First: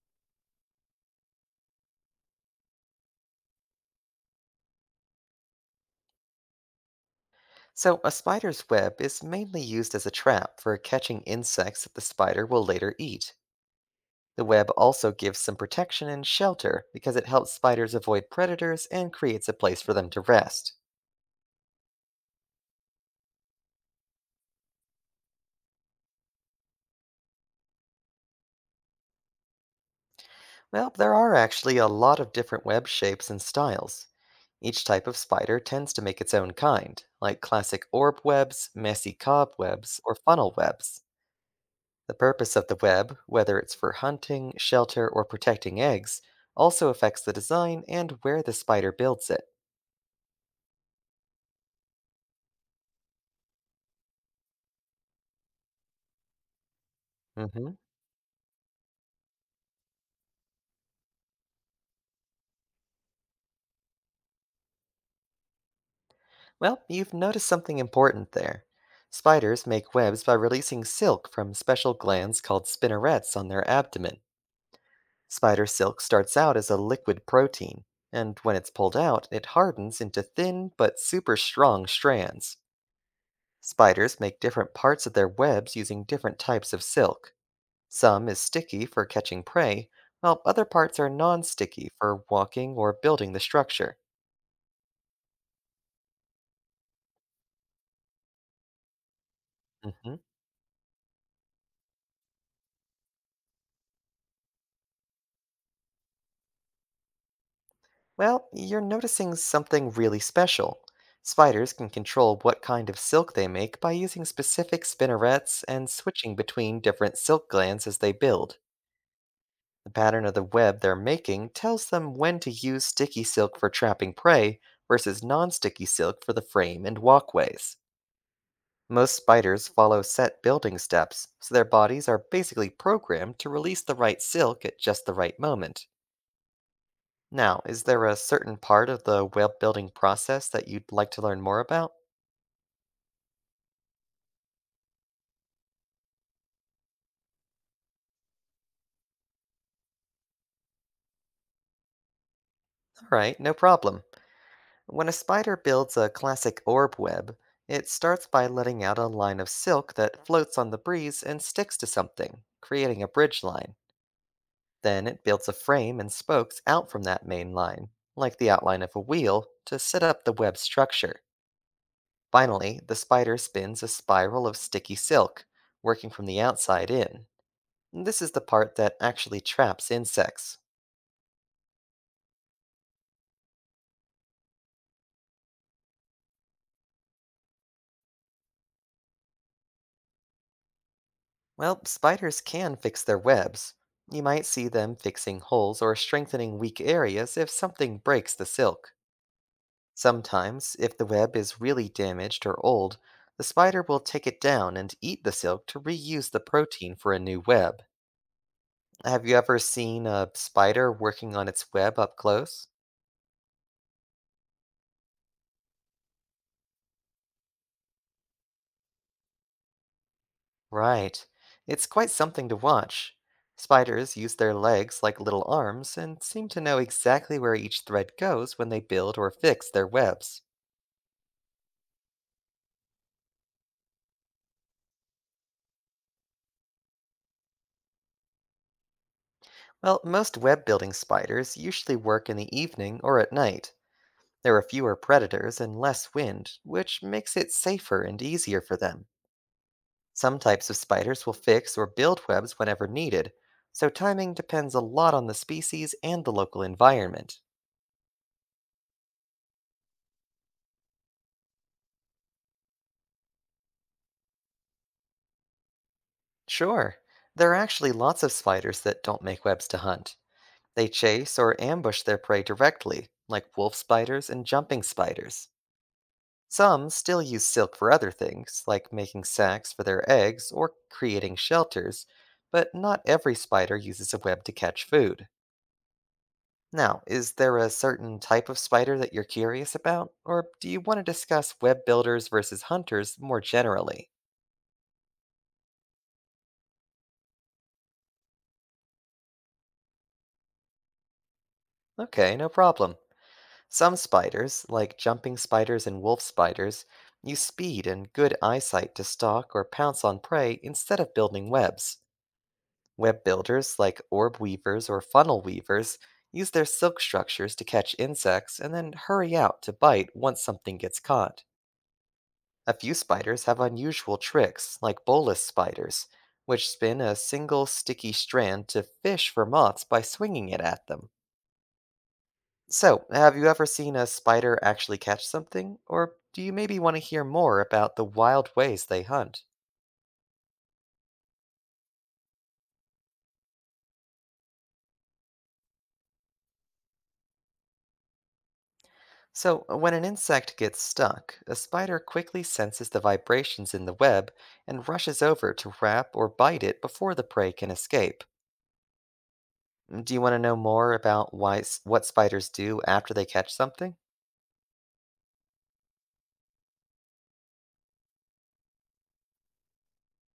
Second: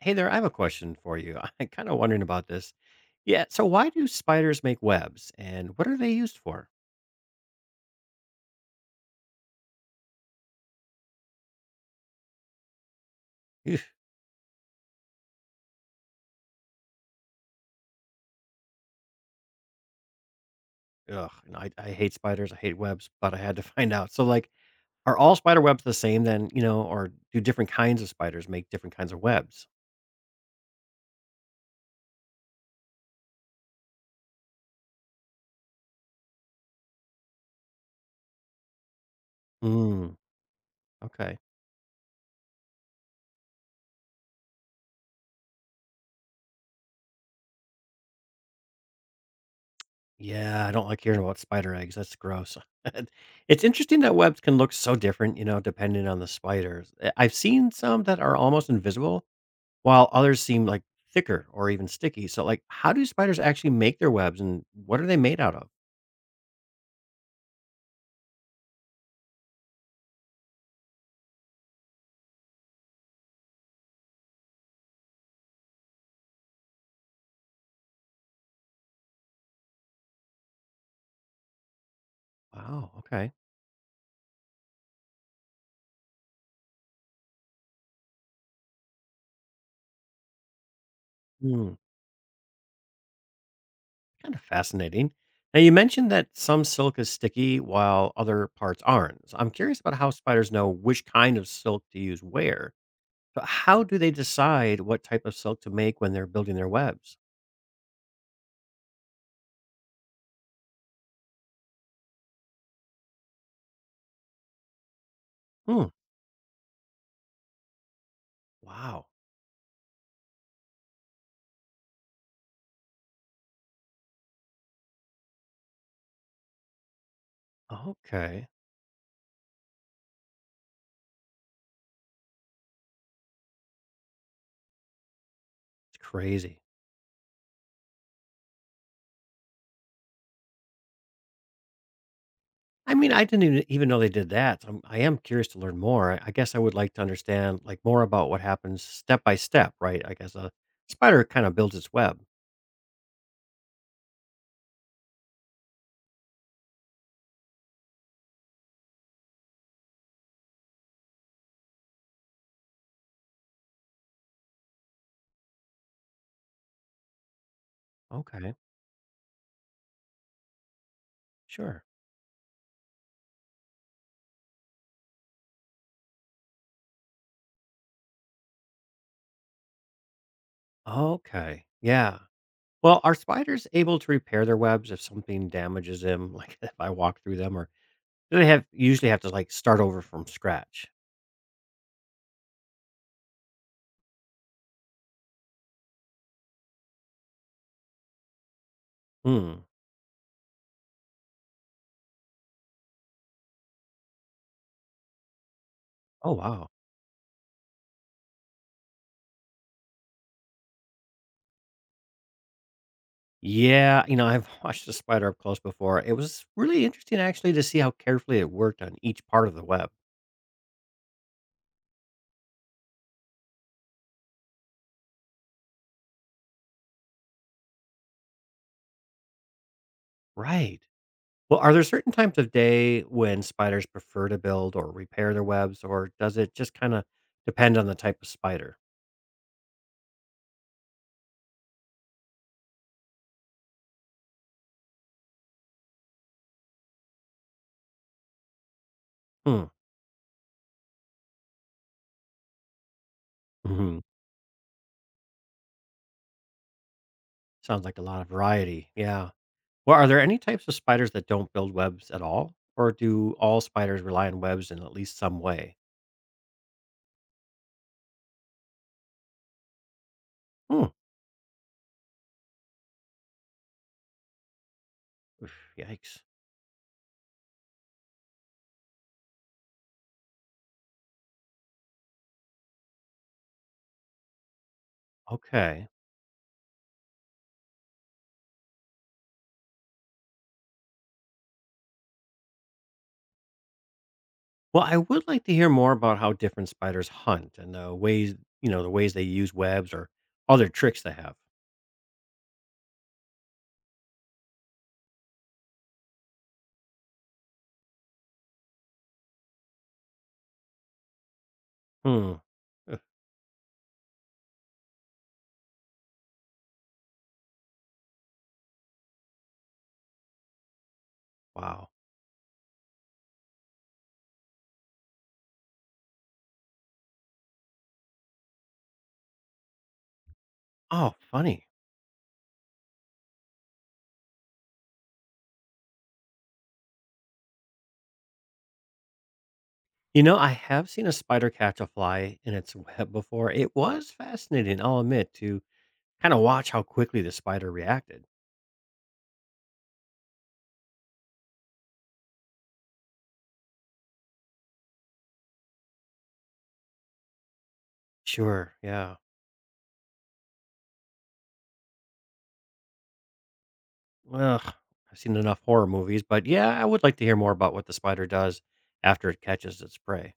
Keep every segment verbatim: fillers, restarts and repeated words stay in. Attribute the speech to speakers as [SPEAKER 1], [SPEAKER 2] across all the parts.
[SPEAKER 1] Hey there, I have a question for you. I'm kind of wondering about this. Yeah, so why do spiders make webs and what are they used for?
[SPEAKER 2] So, a spider's web is mainly used as a trap for catching insects that the spider will later eat.
[SPEAKER 1] Eugh,
[SPEAKER 2] The web also gives some protection and shelter because it helps spiders avoid predators and creates a place for them to rest.
[SPEAKER 1] ugh, and I, I hate spiders, I hate webs, but I had to find out. So, like, are all spider webs the same then, you know, or do different kinds of spiders make different kinds of webs?
[SPEAKER 2] Well, there are actually a lot of different web shapes and styles. Each type of spider tends to make its own kind, like classic orb webs, messy cobwebs, or
[SPEAKER 1] Mm,
[SPEAKER 2] funnel webs.
[SPEAKER 1] okay.
[SPEAKER 2] The purpose of the web, whether it's for hunting, shelter, or protecting eggs, also affects the design and where the spider builds it.
[SPEAKER 1] Yeah, I don't like hearing about spider eggs. That's gross. It's interesting that webs can look so different, you know, depending on the spiders. Uh, I've seen
[SPEAKER 2] Hmm.
[SPEAKER 1] some that are almost invisible while others seem like thicker or even sticky. So, like, how do spiders actually make their webs and what are they made out of?
[SPEAKER 2] Well, you've noticed something important there. Spiders make webs by releasing silk from special glands called spinnerets on their abdomen. Spider silk starts out as a liquid protein, and when it's pulled out, it hardens into thin but super strong strands.
[SPEAKER 1] Wow. Okay.
[SPEAKER 2] Spiders make different parts of their webs using different types of silk. Some is sticky for catching prey, while other parts are non
[SPEAKER 1] Hmm.
[SPEAKER 2] sticky for walking or building the structure.
[SPEAKER 1] Kind of fascinating. Now, you mentioned that some silk is sticky while other parts aren't. So I'm curious about how
[SPEAKER 2] Mhm.
[SPEAKER 1] spiders know which kind of silk to use where. But how do they decide what type of silk to make when they're building their webs?
[SPEAKER 2] Well, you're noticing something really special. Spiders can control what kind of silk they make by using specific spinnerets
[SPEAKER 1] Hmm.
[SPEAKER 2] and switching between different silk glands as they build.
[SPEAKER 1] Wow.
[SPEAKER 2] The pattern of the web they're making tells them when to use sticky silk for trapping prey versus non sticky silk for the frame and walkways.
[SPEAKER 1] Okay.
[SPEAKER 2] Most spiders follow set building steps, so their bodies are basically programmed to release the right silk at just the right moment.
[SPEAKER 1] It's crazy.
[SPEAKER 2] Now, is there a certain part of the web building process that you'd like to learn more about?
[SPEAKER 1] I mean, I didn't even even know they did that. So I'm, I am curious to learn more. I, I guess I would like to understand like more about what happens step by step, right? I guess a spider kind of builds its web.
[SPEAKER 2] Alright, no problem. When a spider builds a classic orb web, it starts by letting out a line of silk that floats on the breeze and sticks to something, creating a bridge line. Then it builds a frame and spokes out from that main line, like the
[SPEAKER 1] Okay,
[SPEAKER 2] outline of a wheel, to set up the web structure.
[SPEAKER 1] sure.
[SPEAKER 2] Finally, the spider spins a spiral of sticky silk, working from the outside in. This is the part that actually traps insects.
[SPEAKER 1] Okay, yeah. Well, are spiders able to repair their webs if something damages them, like if I walk through them, or do they have usually have to like start over from scratch?
[SPEAKER 2] Well, spiders can fix their webs. You might see them fixing holes or strengthening weak areas if something breaks the silk.
[SPEAKER 1] Hmm.
[SPEAKER 2] Sometimes, if the web is really damaged or old, the spider will take it down and eat the silk to reuse
[SPEAKER 1] Oh
[SPEAKER 2] the
[SPEAKER 1] wow.
[SPEAKER 2] protein for a new web. Have you ever seen a spider working on its web up close?
[SPEAKER 1] Yeah, you know, I've watched a spider up close before. It was really interesting actually to see how carefully it worked on each part of the web.
[SPEAKER 2] Right. It's quite something to watch. Spiders use their legs like little arms and seem to know exactly where each thread goes when they build or fix their webs.
[SPEAKER 1] Right. Well, are there certain times of day when spiders prefer to build or repair their webs, or does it just kind of depend on the type of spider?
[SPEAKER 2] Well, most web building spiders usually work in the evening or at night. There are fewer predators and less wind, which makes it safer and easier for them.
[SPEAKER 1] Hmm.
[SPEAKER 2] Some types of spiders will fix or build webs whenever needed, so
[SPEAKER 1] Hmm.
[SPEAKER 2] timing depends a lot on the species and the local environment.
[SPEAKER 1] Sounds like a lot of variety. Yeah. Well, are there any types of spiders that don't build webs at all, or do all spiders rely on webs in at least some way?
[SPEAKER 2] Sure. There are actually lots of spiders that don't make webs to hunt.
[SPEAKER 1] Hmm.
[SPEAKER 2] They chase or ambush their prey directly, like wolf spiders and jumping spiders.
[SPEAKER 1] Yikes.
[SPEAKER 2] Some still use silk for other things, like making sacks for their eggs or creating shelters, but not every spider uses a web to catch food.
[SPEAKER 1] Okay.
[SPEAKER 2] Now, is there a certain type of spider that you're curious about, or do you want to discuss web builders versus hunters more generally?
[SPEAKER 1] Well, I would like to hear more about how different spiders hunt and the ways, you know, the ways they use webs or other tricks they have.
[SPEAKER 2] Okay, no problem. Some spiders, like jumping spiders and wolf spiders, use speed and good eyesight to stalk or pounce on prey instead of building webs.
[SPEAKER 1] Hmm. Ugh,
[SPEAKER 2] Web builders, like orb weavers or funnel weavers, use their silk structures to catch insects and then hurry out to bite once something gets caught.
[SPEAKER 1] wow.
[SPEAKER 2] A few spiders have unusual tricks, like bolus spiders, which spin a single sticky strand to fish for moths by swinging it at them.
[SPEAKER 1] Oh, funny.
[SPEAKER 2] So, have you ever seen a spider actually catch something? Or do you maybe want to hear more about the wild ways they hunt?
[SPEAKER 1] You know, I have seen a spider catch a fly in its web before. It was fascinating, I'll admit, to kind of watch how quickly the spider reacted.
[SPEAKER 2] So, uh, when an insect gets stuck, a spider quickly senses the vibrations in the web and rushes over to wrap or bite it before the prey can escape.
[SPEAKER 1] Sure, yeah.
[SPEAKER 2] Mm, do you want to know more about why s- what spiders do after they catch something?
[SPEAKER 1] Well, I've seen enough horror movies, but yeah, I would like to hear more about what the spider does after it catches its prey.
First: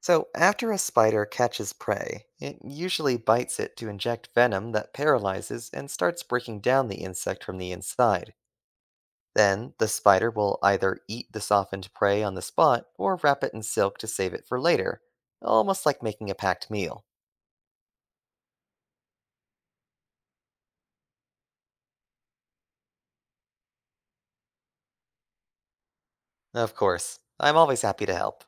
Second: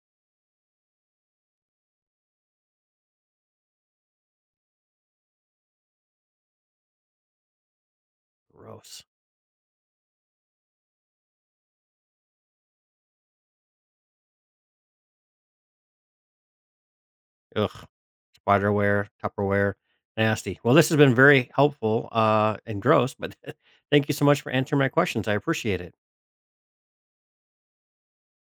[SPEAKER 2] So, after a spider catches prey, it usually bites it to inject venom that paralyzes and starts breaking down the insect from the inside.
[SPEAKER 1] Gross.
[SPEAKER 2] Then, the spider will either eat the softened prey on the spot or wrap it in silk to save it for later, almost like making a packed meal.
[SPEAKER 1] Ugh. Spiderware, Tupperware, nasty. Well, this has been very helpful uh, and gross, but thank you so much for answering my questions. I appreciate it.
[SPEAKER 2] Of course, I'm always happy to help.